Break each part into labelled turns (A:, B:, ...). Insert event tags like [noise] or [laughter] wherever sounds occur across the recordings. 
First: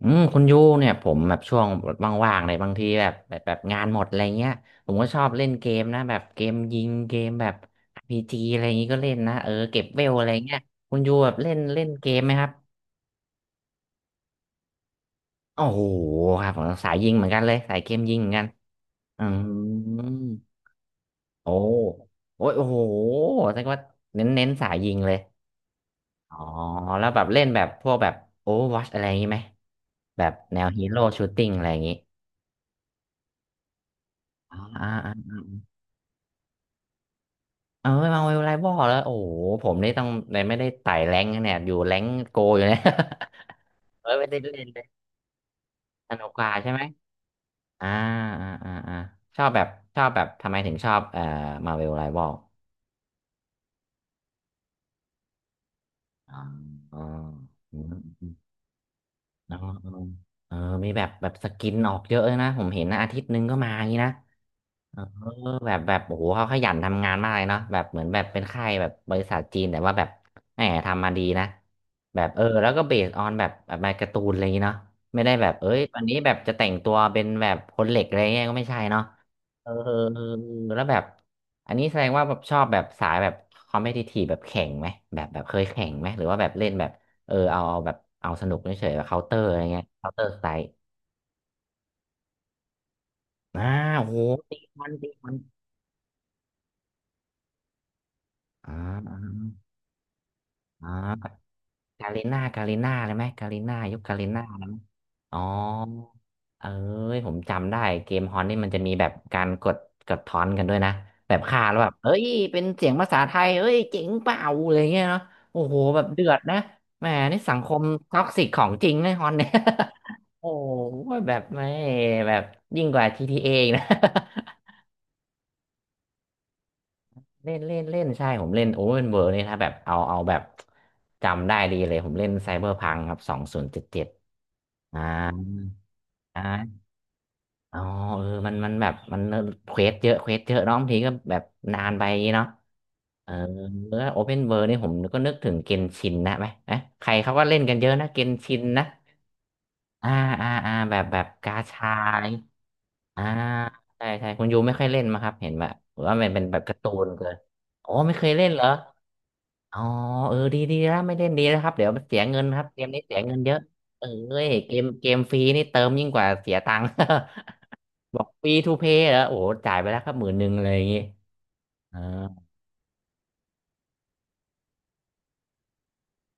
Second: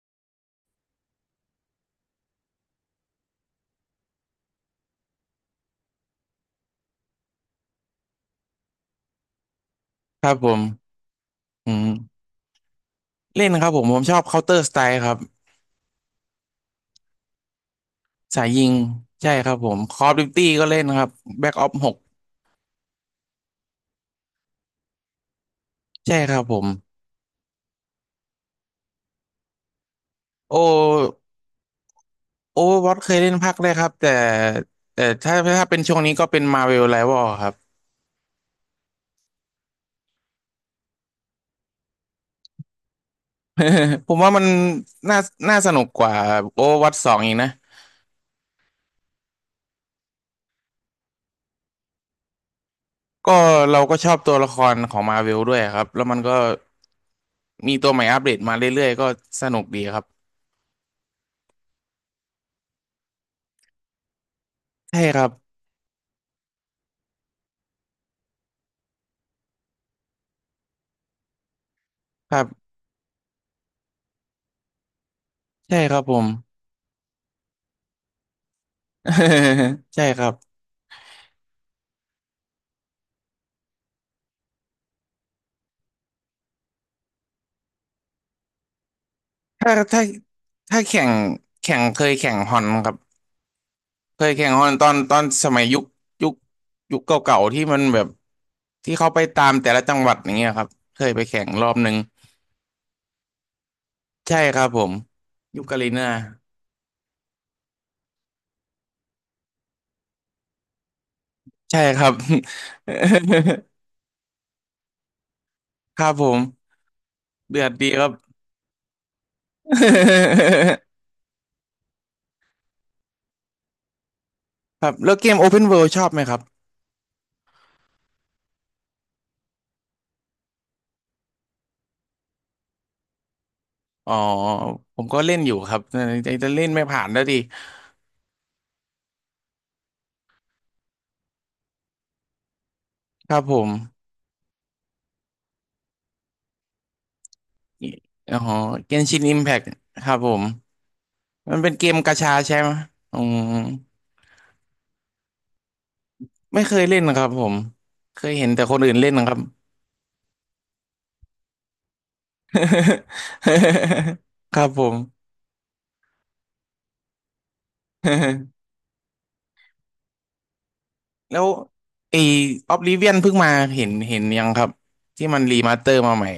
A: อืมคุณยูเนี่ยผมแบบช่วงว่างๆในบางทีแบบงานหมดอะไรเงี้ยผมก็ชอบเล่นเกมนะแบบเกมยิงเกมแบบอาร์พีจีอะไรอย่างงี้ก็เล่นนะเออเก็บเวล
B: ค
A: อะไร
B: รับผ
A: เงี้ย
B: ม
A: คุณยูแบบเล่น
B: อื
A: เล่นเก
B: ม
A: มไหมครับ
B: เล่นครับผมชอบ Counter Strike ครับ
A: โอ้โหครับผมสายยิงเหมือนกันเลยสายเกมยิงเหมือนกั
B: สา
A: น
B: ยยิง
A: อื
B: ใช่
A: ม
B: ครับผม Call of Duty ก็เล่นครับ
A: โอ้
B: Black Ops 6
A: โอ้ยโอ้โหแสดงว่าเน้นสายยิงเลย
B: ใช่ค
A: อ๋อ
B: รับผม
A: แล้วแบบเล่นแบบพวกแบบโอวอชอะไรอย่างงี้ไหมแบบ
B: โอ
A: แนวฮีโร่ชูตติ้งอะไรอย่างงี้
B: Overwatch เคยเล่นภาคแรกครับแต่
A: ออ่า
B: แต่
A: อ่า
B: ถ้าเป็นช่วงนี้ก็เป็น Marvel Rival ครับ
A: เออมาเวลไรบอลแล้วโอ้โหผมนี่ต้องเลยไม่ได้ไต่แรงค์นะเนี่ยอยู่แรงค์โกอยู่เนี่ย [laughs] เอ
B: [laughs] ผ
A: อ
B: ม
A: ไม่
B: ว่า
A: ได้
B: มัน
A: เล่นเลย
B: น่าน่าสนุกก
A: ส
B: ว่า
A: นุกกว่าใช่ไหม
B: Overwatch 2องอีกนะ
A: อ่าอ่าอ่าอ่าชอบแบบชอบแบบทำไมถึงชอบมาเวลไรบอล
B: ก็เราก็ชอบตัวละครของ Marvel ด้วยครับแล้วมันก็
A: อ๋ออ๋อ
B: มี
A: อื
B: ตั
A: ม
B: วใหม่อัป
A: อื
B: เด
A: ม
B: ตมาเรื่อยๆก็ส
A: อ๋อ
B: นุกดีครับ
A: เออมีแบบแบบสกินออกเยอะเลยนะผมเห็นนะอาทิตย์หนึงก็มาอย่างนี้นะ เอ
B: ใช่
A: อ
B: ครับ
A: แบบแบบโอ้โหเขาขยันทำงานมากเลยเนาะแบบเหมือนแบบเป็นค่ายแบบบริษัทจีนแต่ว่าแบบแหมทำมาดีนะแบบ
B: ค
A: เอ
B: รั
A: อ
B: บ
A: แล้วก็เบสออนแบบแบบมาการ์ตูนอะไรอย่างงี้เนาะไม่ได้แบบเอ้
B: ใช่
A: ย
B: ครั
A: วั
B: บ
A: น
B: ผ
A: นี้
B: ม
A: แบบจะแต่งตัวเป็นแบบคนเหล็กอะไรเงี้ยก็ไม่ใช่เนาะเออ
B: [laughs]
A: เออ
B: ใช่
A: เอ
B: ค
A: อ
B: รับ
A: แล้วแบบอันนี้แสดงว่าแบบชอบแบบสายแบบคอมเพทิทีฟแบบแข่งไหมแบบแบบเคยแข่งไหมหรือว่าแบบเล่นแบบเออเอาแบบเอาสนุกเฉยๆแบบเคาน์เตอร์อะไร
B: ถ้า
A: เงี้ย
B: ถ้า
A: เคาน์เตอร์สไตล์
B: ถ้าแข่งเคยแข่งฮอนครับ
A: อ่าโอ้โห
B: เคยแข่ง
A: ตี
B: ฮอนต
A: มัน
B: อน
A: ตี
B: ตอน
A: มัน
B: สมัยยุคยุคเก่าๆที่มันแบบ
A: อ่า
B: ที่เขา
A: อ่า
B: ไปตามแต่ละจังหวัดอย่างเงี้ยครับ
A: อ่า
B: เคยไปแข่งรอบหนึ่ง
A: กาลิน่ากาลิน่าเลยไหมกาลิน่ายุคกาลิ
B: ใช่
A: น่า
B: ค
A: เล
B: รั
A: ย
B: บ
A: ไหม
B: ผม
A: อ๋อ
B: ยุคกาลิน่า
A: เอ้ยผมจำได้เกมฮอนนี่มันจะมีแบบการกดกดทอนกันด้วยนะแบบฆ่าแล้
B: ใช่
A: วแบบ
B: ครั
A: เอ้
B: บ
A: ยเป็นเสียงภาษาไทยเอ้ยเจ๋งเปล่าอะไรเงี้ยเนาะโอ้โห
B: [laughs]
A: แบ
B: ค
A: บ
B: รับ
A: เดื
B: ผ
A: อด
B: ม
A: นะแหมนี่สัง
B: เดื
A: ค
B: อด
A: ม
B: ดีครับ
A: ท็อกซิกของจริงนะฮอนเนี่ย [laughs] โอ้โห
B: [laughs]
A: แบบไม่แบบยิ่งกว่าจีที a ออีกนะ
B: ครับแล้วเกม Open World ชอบไหมครับ
A: เล่นเล่นเล่นใช่ผมเล่นโอเวอร์เวิร์นี่ถ้าแบบเอาเอาแบบจำได้ดีเลยผมเล่นไซเบอร์พังครับสองศูนย์เจ็ดเจ็ด
B: อ๋อผ
A: อ่า
B: มก็เล่นอยู่ครับแต่เล่น
A: อ่า
B: ไม่ผ่านแล้วดี
A: อ๋อเออมันมันแบบมันเควสเยอะเน้องทีก็แบบนานไปอย่างงี้เนาะเอ
B: ค
A: อ
B: รับผม
A: โอเพนเวิร์นี่ผมก็นึกถึงเกนชินนะไหมนะใครเขาก็เล่นกันเยอะนะเกน
B: อ๋อ
A: ชินนะ
B: Genshin Impact ค
A: อ่า
B: รับผม
A: อ่าอ่าแบบแบบกา
B: มันเป็นเก
A: ชา
B: มกา
A: อะไร
B: ชาใช่ไหมอื
A: อ่า
B: ม
A: ใช่ใช่คุณยูไม่ค่อยเล่นมาครับเห็นแบบว่ามันเป็นแบ
B: ไม่
A: บ
B: เค
A: การ์
B: ย
A: ตู
B: เล่น
A: น
B: นะค
A: เกิ
B: รับ
A: น
B: ผม
A: อ๋อไม่
B: เค
A: เคย
B: ย
A: เล่
B: เห็
A: น
B: น
A: เหร
B: แต่
A: อ
B: คนอื่นเล่นนะครับ
A: อ๋อเออดีดีแล้วไม่เล่นดีแล้วครับเดี๋ยวเสียเงินครับเกมนี้เสียเงินเยอะเอ้ย
B: [laughs] ครับ
A: เก
B: ผ
A: ม
B: ม
A: เกมฟรีนี่เติมยิ่งกว่าเสียตังค์ [laughs] บอกฟรี
B: [laughs]
A: ทูเพย์แล้วโอ้โหจ่ายไปแล้วครับหมื่นหนึ่งอะไรอย่างงี้
B: แล้ว
A: เออ
B: ไอ้ออบลิเวียนเพิ่งมาเห็นยังครับที่มันรีมาสเตอร์มาใหม่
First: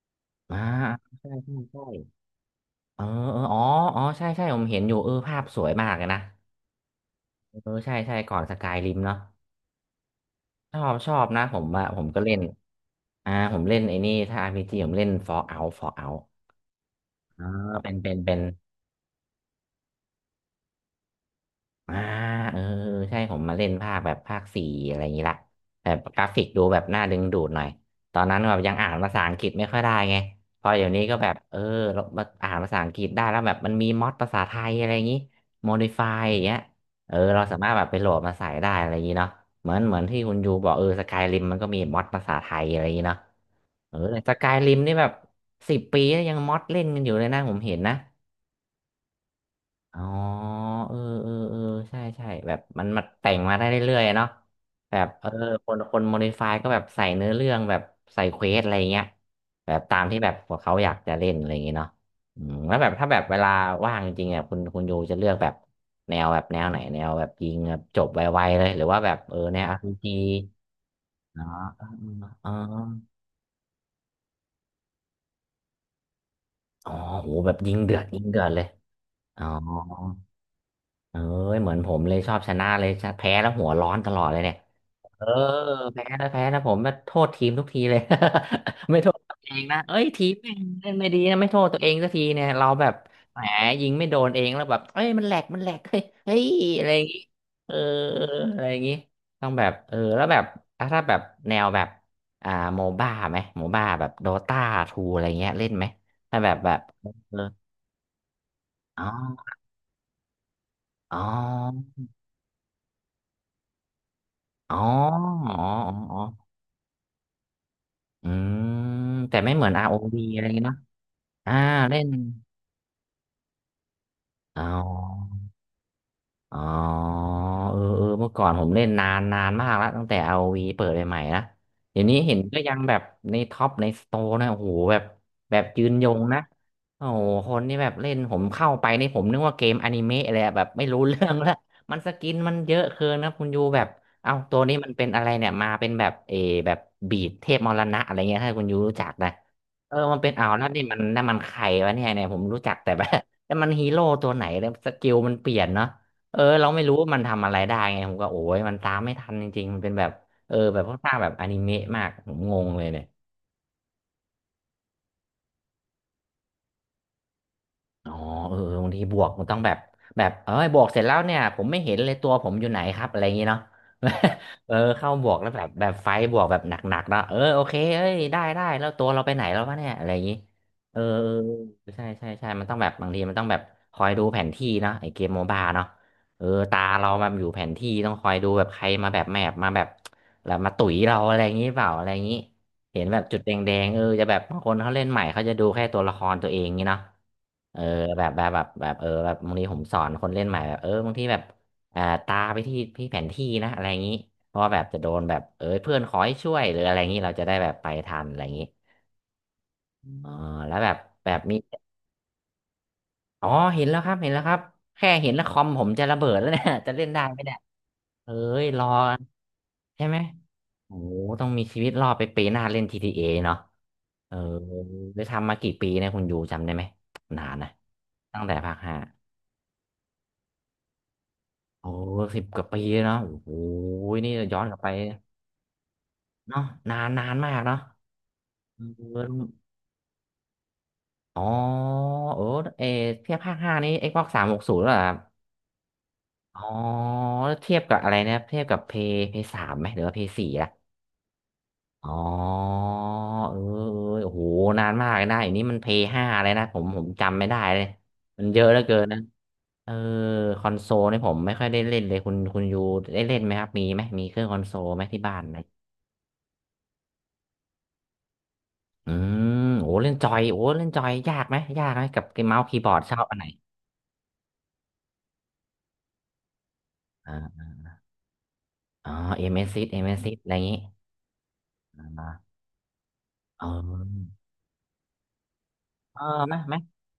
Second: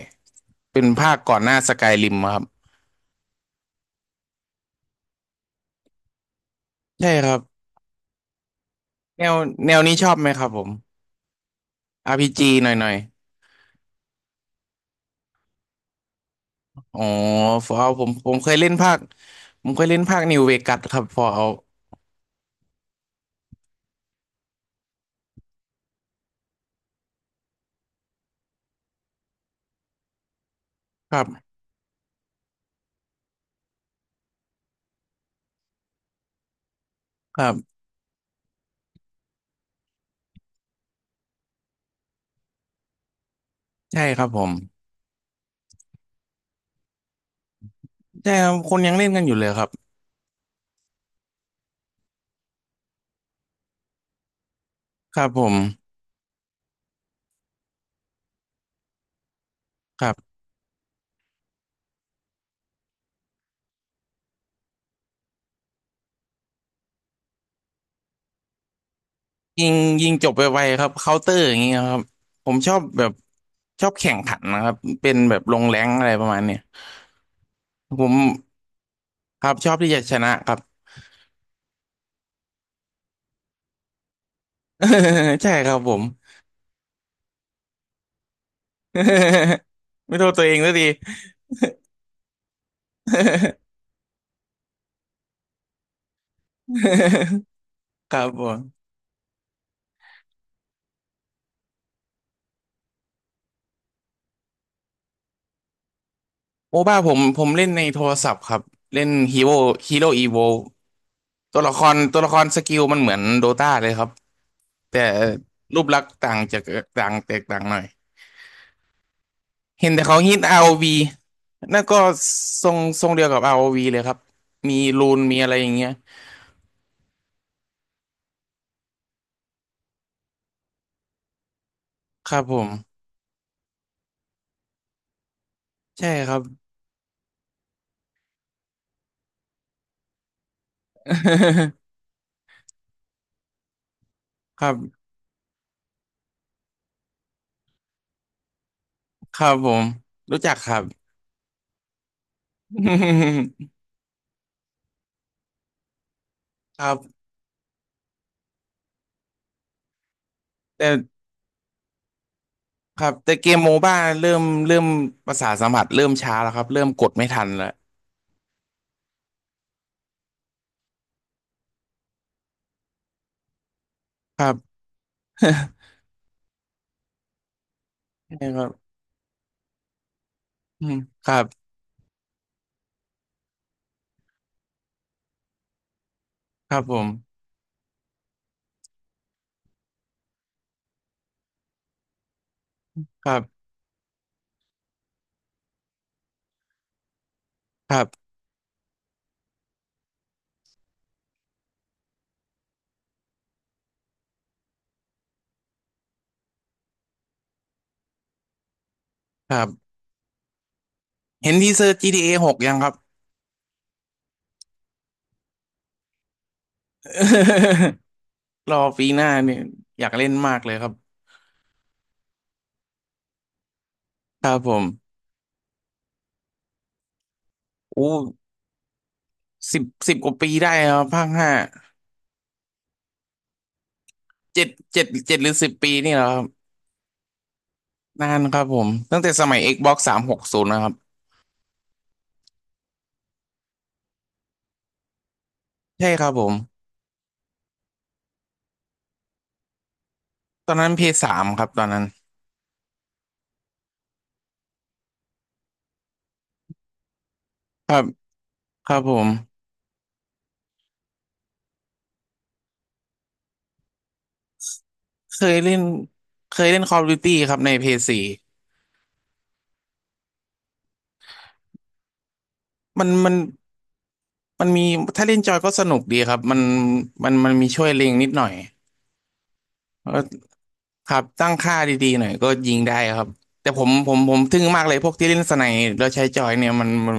A: อ่า
B: เป็นภาค
A: ใช่
B: ก่อนห
A: ใช่
B: น้าส
A: ใช่
B: กายริมครับ
A: เออเอออ๋ออ๋อใช่ใช่ผมเห็นอยู่เออภาพสวยมากเลยนะ
B: ใช่ครับ
A: เออใช่ใช่ก่อนสกายริมเนาะ
B: แนวแนวนี้ชอบไหมครับผม
A: ชอบนะผมอะผมก็เล่น
B: RPG หน่อยหน่อย
A: อ่าผมเล่นไอ้นี่ถ้าอาร์พีจ g ผมเล่น Fallout Fallout
B: อ๋อ
A: อ่า
B: ฟอร์เอา
A: เป็นเป็นเป็น
B: ผมเคยเล่นภาคนิวเวกัสครับฟอร์เอา
A: อ่าเออใช่ผมมาเล่นภาคแบบภาคสี่อะไรอย่างนี้ละแบบกราฟิกดูแบบน่าดึงดูดหน่อยตอนนั้นแบบยังอ่านภาษาอังกฤษไม่ค่อยได้ไงพอเดี๋ยวนี้
B: ค
A: ก็
B: รั
A: แบบเออ
B: บ
A: เราอ่านภาษาอังกฤษได้แล้วแบบมันมีม็อดภาษาไทยอะไรอย่างนี้ m o ด i f y อย่างเงี้ยเออ
B: ค
A: เรา
B: รั
A: สามารถ
B: บ
A: แบบไปโหลดมาใส่ได้อะไรอย่างนี้เนาะเหมือนที่คุณยูบอกเออสกายริมมันก็มีม็อดภาษาไทยอะไรอย่างนี้เนาะเออ
B: ใช่ครับ
A: ส
B: ผ
A: กา
B: ม
A: ยริมนี่แบบสิบปีแล้วยังม็อดเล่นกันอยู่เลยนะผมเห็นนะ
B: ใช่ครับคนยังเล่นกันอยู่เลยครับ
A: อ๋อเออเออเออใช่ใช่แบบมันมาแต่งมาได้เรื่อยๆเนาะแบบ
B: ค
A: เอ
B: รับ
A: อ
B: ผม
A: คนโมดิฟายก็แบบใส่เนื้อเรื่องแบบใส่เควสอะไรเงี้ยแบบตา
B: ค
A: ม
B: รั
A: ที่แบบ
B: บ
A: พวกเขาอยากจะเล่นอะไรอย่างเงี้ยเนาะอืมแล้วแบบถ้าแบบเวลาว่างจริงๆอ่ะคุณยูจะเลือกแบบแนวแบบแนวไหนแนวแบบยิงแบบจบไวๆเลยหรือว่าแบบเออแน
B: ยิ
A: ว
B: งยิ
A: RPG
B: งจบไวๆครับเคาน์เตอร์
A: เนาะ
B: อย่างเงี้ยครับผ
A: อ๋อ
B: มชอบแข่งขันนะครับเป็นแบบลงแรงอะไรประมาณเนี้ย
A: อ๋ออ๋อโหแบบยิงเดือ
B: ผ
A: ด
B: ม
A: ยิงเดือดเลยอ๋
B: ค
A: อ
B: รับชอบที่จะชนะครับ
A: เอ้ยเหมือนผมเลยชอบชนะเลยชะแพ้แล้วหัวร้อนตลอดเลยเนี่ย เออ
B: [laughs] ใช่ครับผม
A: แพ้นะแพ้นะผมมาโทษทีมทุกทีเลย [laughs] ไม่โทษตัวเอง
B: [laughs]
A: นะเอ้ย
B: ไม่
A: ที
B: โท
A: ม
B: ษตัว
A: แม่
B: เอ
A: ง
B: งสักที
A: เล่นไม่ดี
B: [laughs]
A: นะไม่โทษตัวเองสักทีเนี่ยเราแบบแหมยิงไม่โดนเองแล้วแบบเอ้ยมันแหลกมันแหลกเฮ้ยเฮ้ยอะไรอย่างงี้เออ
B: ครับผ
A: อะไรอย่าง
B: ม
A: งี้ต้องแบบเออแล้วแบบอ่ะถ้าแบบแนวแบบอ่าโมบ้าไหมโมบ้าแบบโดตาทูอะไรเงี้ยเล่นไหมถ้าแบบแบ
B: โอ
A: บ
B: บ้าผม
A: เออ
B: ผมเล่นในโทรศัพท์ครับเล่
A: อ๋
B: นฮี
A: อ
B: โร่ฮีโร่อีโว
A: อ๋
B: ตัวละค
A: อ
B: รตัวละครสกิลมันเหมือนโดตาเลยครับ
A: อ๋อ
B: แต่
A: อ๋อ
B: รูป
A: อ๋อ
B: ลักษณ์
A: อ
B: ต่าง
A: อ
B: จากต่างแตกต่างหน่อย
A: อืมแต่ไม่เหมือน
B: เห็นแต่
A: ROV อ
B: เขา
A: วี
B: ฮิ
A: อะ
B: ต
A: ไร
B: อา
A: เงี้
B: ร์
A: ย
B: โอ
A: เนาะ
B: วี
A: อ่า
B: นั่นก็
A: เล่น
B: ทรงเดียวกับ r o ีเลยครับ
A: อ๋
B: มีรูนมี
A: อ
B: อะไรอย่างเงี้ย
A: อ๋อเออเออเมื่อก่อนผมเล่นนานนานมากแล้วตั้งแต่ r o ีเปิดใหม่ๆนะเดี๋ยวนี้
B: ค
A: เห็น
B: รับผ
A: ก็
B: ม
A: ยังแบบในท็อปในสโตร์นะโอ้โหแบบแบบยืนย
B: ใช่
A: ง
B: ครั
A: นะ
B: บ
A: โอ้โหคนนี่แบบเล่นผมเข้าไปนี่ผมนึกว่าเกมอนิเมะเลยอะแบบไม่รู้เรื่องแล้ว
B: [laughs]
A: มันสกินมันเยอะเกินนะคุณยูแบบเอ้าตั
B: ค
A: ว
B: รั
A: นี้มันเป็น
B: บ
A: อะไรเนี่ยมาเป็นแบบเออแบบบีดเทพมรณะอะไรเงี้ยถ้าคุณยูรู้จักนะ
B: ครับผม
A: เออมันเป็น
B: รู้
A: เอา
B: จั
A: ว
B: ก
A: แล้
B: ค
A: ว
B: รั
A: นี่
B: บ
A: มันนั่นมันใครวะเนี่ยเนี่ยผมรู้จักแต่แบบ [laughs] แต่มั
B: [laughs]
A: นฮีโร่ตัวไหนแล้วสกิลมันเปลี่ยนเนาะ เออเรา
B: ค
A: ไม่
B: รั
A: รู้ว่ามั
B: บ
A: นทำอะไรได้ไงผมก็โอ้ยมันตามไม่ทันจริงๆมันเป็นแบบเออแบบ
B: แต่
A: ค่อนข้างแบบอนิเมะมากผมงงเลย
B: ค
A: เนี่ย
B: รับแต่เกมโมบ้าเริ่มเริ่มประสาทสัมผัสเริ่มช้าแล้วครับเริ่มกดไม่ทันแล้ว
A: อ๋อเออเออบางทีบวกมันต้องแบบแบบเอ้ยบวกเสร็จแล้วเนี่ยผมไม่เห็นเลยตัวผมอยู่ไหนครับอะไรอย่างงี้เนาะ
B: ครับ
A: [laughs] เออเข้าบวกแล้วแบ
B: [laughs]
A: บแบบไฟบวกแบบหนักๆเนาะเออโอเคเอ้ยได้
B: ใช่ค
A: ได้
B: รับ
A: แล้วตัวเราไปไหนแล้ววะเนี่ยอะไรอย่างงี้
B: อืม
A: เออเอ
B: ค
A: อ
B: รับ
A: เออใช่ใช่ใช่มันต้องแบบบางทีมันต้องแบบคอยดูแผนที่เนาะไอเกมโมบาเนาะเออ
B: ครั
A: ตา
B: บผม
A: เราแบบอยู่แผนที่ต้องคอยดูแบบใครมาแบบแมปมาแบบแล้วมาตุ๋ยเราอะไรอย่างงี้เปล่าอะไรอย่างงี้ เห็นแบบ
B: ครั
A: จุดแด
B: บ
A: งๆเออจะแบบบางคนเขาเล่นใหม่เขาจะดูแค่ตัวละครตัวเองงี้เนาะเออ
B: ครั
A: แบ
B: บ
A: บแบบแบบแบบเออแบบบางทีผมสอนคนเล่นใหม่แบบเออบางทีแบบอ่าตาไปที่ที่แผนที่นะอะไรอย่างนี้เพราะว่าแบบจะโดนแบบเออเพื่อนขอให้ช่วยหรืออะไรอย่างนี้เราจะได้แบบไปทันอะไรอย่างนี้
B: ครับ
A: อ๋อแล้วแบบแบบ
B: เห็
A: มี
B: นทีเซอร์ GTA 6ยังครับ
A: อ๋อเห็นแล้วครับเห็นแล้วครับแค่เห็นแล้วคอมผมจะระเบิดแล้วเนี่ย [laughs] จะเล่นได้ไหมเนี่ย
B: [laughs]
A: เอ้ย
B: รอ
A: รอ
B: ปีหน้าเนี่ยอ
A: ใช่
B: ยาก
A: ไหม
B: เล่นมากเลยครับ
A: โอ้โหต้องมีชีวิตรอดไปปีหน้าเล่นที t a เอเนาะเออ
B: ครับผม
A: ได้ทำมากี่ปีเนี่ยคุณอยู่จำได้ไหมนานนะ
B: โอ้
A: ตั้งแต่ภาคห้า
B: สิบกว่าปีได้ครับภาคห้า
A: โอ้สิบกว่าปีเนาะโอ้โหนี่ย้อ
B: เจ็
A: น
B: ด
A: กลับไป
B: เจ็ดเจ็ดหรือสิบปีนี่เหรอครับ
A: เนาะนานนานมากเนาะ
B: นานครับผ
A: เอ
B: มตั้งแต่ส
A: อ
B: มัย Xbox สามหกศูนย์นะครับ
A: อ๋อเออเออเทียบภาคห้านี้ Xbox สามหกศูนย์เหรอครับ
B: ใช่ครับผม
A: อ๋อแล้วเทียบกับอะไรนะครับเทียบกับเพย์สามไหมหรือว่าเพย์สี่อะ
B: ตอนนั้นพีเพยสามครับตอนนั้น
A: อ๋อเออเออโอ้โหนานมากเลยนะอย่างนี้มันเพย์ห้าเลยนะผมจำไม่ได้เลย
B: ครับ
A: มันเยอะเหลือ
B: ค
A: เกิ
B: รับ
A: น
B: ผ
A: นะ
B: ม
A: เออคอนโซลนี่ผมไม่ค่อยได้เล่นเลยคุณคุณยูได้เล่นไหมครับมีไหมมีเครื่องคอนโซลไหมที่บ้า
B: เค
A: นไห
B: ย
A: ม
B: เล่นเคยเล่น Call of Duty ครับในพีเพยสี่
A: อืมโอ้เล่นจอยโอ้เล่นจอยยากไหมยากไหมกับเมาส์คีย์บอร์ด
B: มัน
A: ชอบ
B: มั
A: อั
B: น
A: นไหน
B: มันมีถ้าเล่นจอยก็สนุกดีครับมันมั
A: อ่
B: นมัน
A: า
B: มีช่วยเล็งนิดหน่อย
A: อ๋อเอ็มเอสซิสเอ็ม
B: แล้
A: เอ
B: ว
A: ส
B: ก็
A: ซิสอะไรอย่างนี้
B: ครับตั้งค่า
A: อ
B: ดีๆหน่อยก็
A: ่า
B: ยิงได้ครับ
A: เอ
B: แต่ผมผม
A: อ
B: ผมทึ่งมากเลยพวกที่เล่นสไนแล้ว
A: เออ
B: ใช้จอ
A: ไห
B: ยเนี่ย
A: ม
B: มัน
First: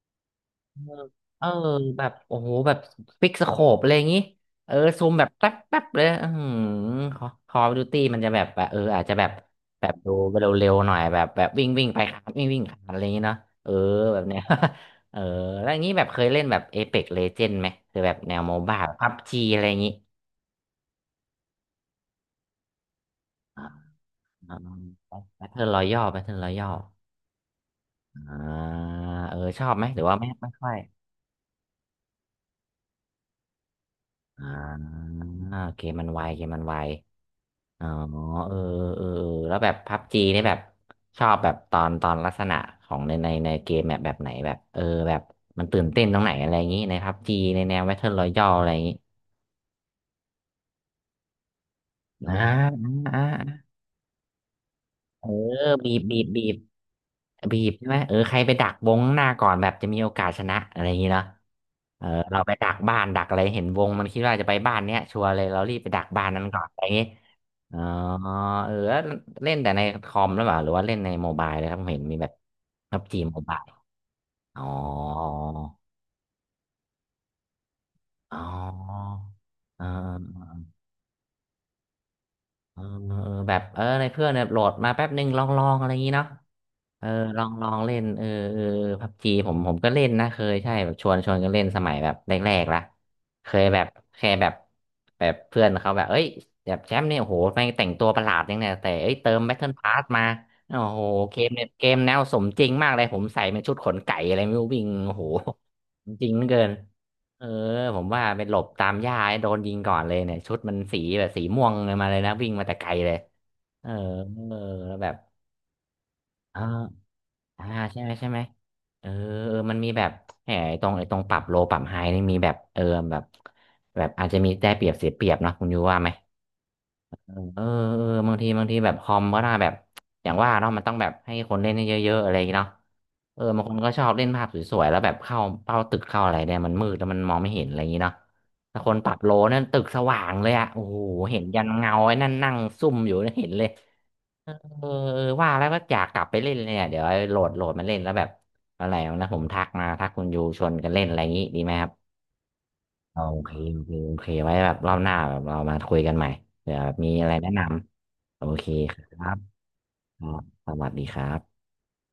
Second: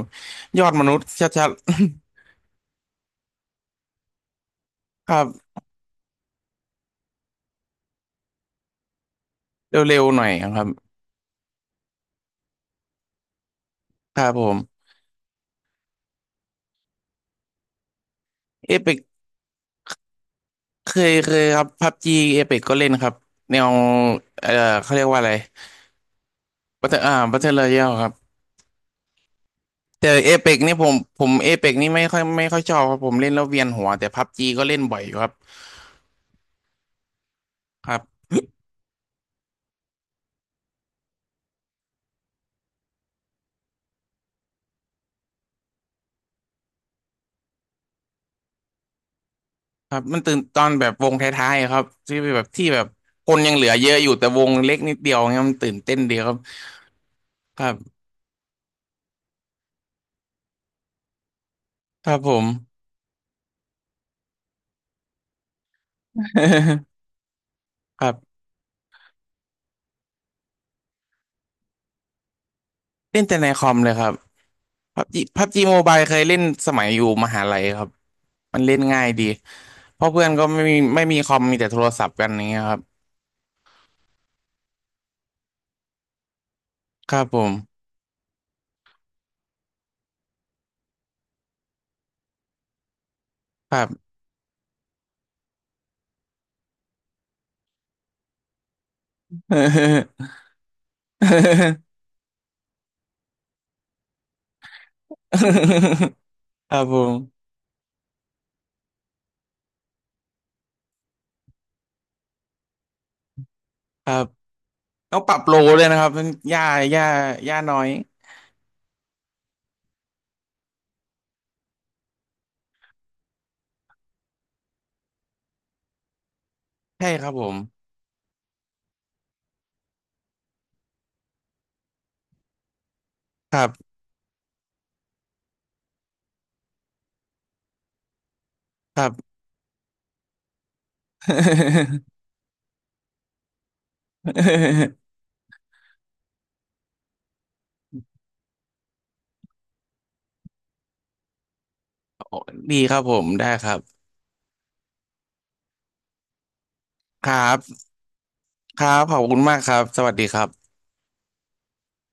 B: ยอดมนุษย์ช
A: เอ
B: ั
A: อ
B: ด
A: แบบ
B: ๆ
A: โอ้โหแบบฟิกสโคปอะไรอย่างงี้เออซู
B: ค
A: ม
B: รั
A: แบบแป๊บ
B: บ
A: แป๊บเลยอือหือคอคอดูตี้มันจะแบบแบบเอออาจจะแบบแบบ
B: เร็ว
A: ดู
B: ๆหน่อย
A: เ
B: ครั
A: ร็
B: บ
A: วๆหน่อยแบบแบบวิ่งวิ่งไปครับวิ่งวิ่งขาัอะไรอย่างงี้เนาะเออแบ
B: ค
A: บ
B: รับ
A: เนี้ย
B: ผม
A: [laughs] เออแล้วอย่างนี้แบบเคยเล่นแบบเอ e ป l กเลเจนไหมคือแบบแนวโม
B: เอ
A: บ้า
B: พิก
A: พับจีอะไรอย่างงี้
B: เคยครับพับจีเอพิกก็เล่นครับแน
A: อ่า
B: วเอ่อเขาเรียกว่าอะไร
A: แบทเทิลรอยัลแบทเทิลรอยัล
B: บัตเตอร์รอยัลครับ
A: อ่าเออชอบไหมหรือ
B: แต่
A: ว่าไม่
B: เอ
A: ไม่
B: พิก
A: ค่อ
B: นี่
A: ย
B: ผมผมเอพิกนี่ไม่ค่อยชอบครับผมเล่นแล้วเวียนหัวแต่พับ
A: อ่
B: จีก็เล่นบ่อยอ
A: า
B: ยู่ครับ
A: เกมมันไวเกมมันไว อ๋อ
B: ครับ
A: เออเออเออแล้วแบบพับจีนี่แบบชอบแบบตอนตอนลักษณะของในในในเกมแบบแบบไหนแบบเออแบบมันตื่นเต้นตรงไหนอะไรอย่างนี้ในพับจีในแนวแวทเทิลรอยัลอะไรอย่างนี้
B: ครับมันตื่นตอนแบบวงท้ายๆครับที่
A: นะ
B: แบบที่แบบ
A: อ่า
B: คนยังเห
A: อ่า
B: ลือเยอะอยู่แต่วงเล็กนิดเดียว
A: เออ
B: เงี้ยมันตื่น
A: บี
B: เต้น
A: บ
B: ดี
A: บีบ
B: ครับ
A: บีบบี
B: ครั
A: บ
B: บ
A: ใช่ไหมเออใครไปดักวงข้างหน้าก่อนแบบจะมีโอกาสชนะอะไรอย่างนี้เนาะเอ
B: ค
A: อ
B: รับผ
A: เรา
B: ม
A: ไปดักบ้านดักอะไรเห็นวงมันคิดว่าจะไปบ้านเนี้ยชัวร์เลยเรารีบไปดักบ้านนั้นก่อนอะไรอย่างนี้อ๋อ
B: [laughs] ครับ
A: เออแล้วเล่นแต่ในคอมหรือเปล่าหรือว่าเล่นในโมบายเลยครับผมเห็นมีแบบพับจี
B: เล่นแต่
A: โม
B: ใน
A: บาย
B: คอมเลยครับ
A: อ๋อ
B: พับจีโมบายเคยเล่นสมัยอยู่มหาลัยครับ
A: อ๋อ
B: มันเล่นง่ายดี
A: อ๋
B: เพราะเพื่อนก็
A: อ
B: ไม่มีคอมมีแต่โทรศัพท์กันอย่างเงี้ยค
A: เอ
B: รับ
A: อเออแบบเออในเพื่อนเนี่ยโหลดมาแป๊บนึงลองลองอะไรอย่างนี้เนาะเออ
B: ครับผ
A: ลอง
B: ม
A: ลองเล่นเออเออพับจีผมก็เล่นนะเคยใช่แบบชวนชวนกันเล่นสมัยแบบแรกๆละเคย
B: ค
A: แบ
B: รั
A: บ
B: บ
A: แค่แบบแบบเพื่อนเขาแบบเอ้ยแบบแชมป์เนี่ยโอ้โหแม่งแต่งตัวประหลาดยังเนี่ยแต่เอ้ยเติมแบทเทิลพาสมาโอ้โหเกมเนี่ยเก
B: [laughs]
A: มแนวสมจริงมากเลยผมใส่เป็นชุดขนไก่อะไรไม่รู้วิ่งโอ้โหจริงเหลือเกิ
B: ค
A: น
B: รับผ
A: เออ
B: ม
A: ผมว่าไปหลบตามหญ้าโดนยิงก่อนเลยเนี่ยชุดมันสีแบบสีม่วงเลยมาเลยนะวิ่งมาแต่ไกลเลยเออ
B: ครับ
A: เออแล้วแบบ
B: ต้องปรับโลเลยนะครับ
A: อ่า
B: ย่าย่าย่า
A: อ่า
B: น้อย
A: ใช่ไหมใช่ไหมเออเออมันมีแบบแหมไอ้ตรงไอ้ตรงปรับโลปรับไฮนี่มีแบบเออแบบแบบอาจจะมีได้เปรียบเสียเปรียบเนาะคุณยูว่าไหม
B: ใช่ครับ
A: เออ
B: ผม
A: เออบางทีบางทีแบบคอมก็น่าแบบอย่างว่าเนาะมันต้องแบบให้คนเล่นให้เยอะๆอะไรอย่างเงี้ยเนาะเออ
B: ค
A: บา
B: รั
A: งคนก็
B: บ
A: ชอบเล่นภาพสวยๆแล้วแบบเข้าเป้าตึกเข้าอะไรเนี่ยมันมืดแล้วมันมองไม่เห็นอะไรอย่างเงี้ยเนาะถ้าคน
B: ครั
A: ปรับโล
B: บ
A: นั่นตึกสว่างเลยอะโอ้โหเห็นยันเงาไอ้นั่นนั่งซุ่มอยู่นะเห็นเลยเออ
B: [laughs]
A: เออว่าแล้วก็อยากกลับไปเล่นเลยเนี่ยเดี๋ยวโหลดโหลดมาเล่นแล้วแบบอะไรนะผมทักมาทักคุณยูชวนกันเล่นอะไรอย่างงี้ดีไหมครับ
B: ดีครับผ
A: โอ
B: มได้
A: เค
B: ครั
A: โอเค
B: บ
A: โอเคไว้แบบรอบหน้าแบบเรามาคุยกันใหม่เผื่อแบบมีอะ
B: ค
A: ไร
B: รั
A: แนะน
B: บ
A: ำ โอเค
B: ครั
A: ค
B: บขอบ
A: รั
B: คุ
A: บ
B: ณมากครับสวัส
A: ค
B: ดี
A: รั
B: ค
A: บ
B: รั
A: ส
B: บ
A: วัสดีครับ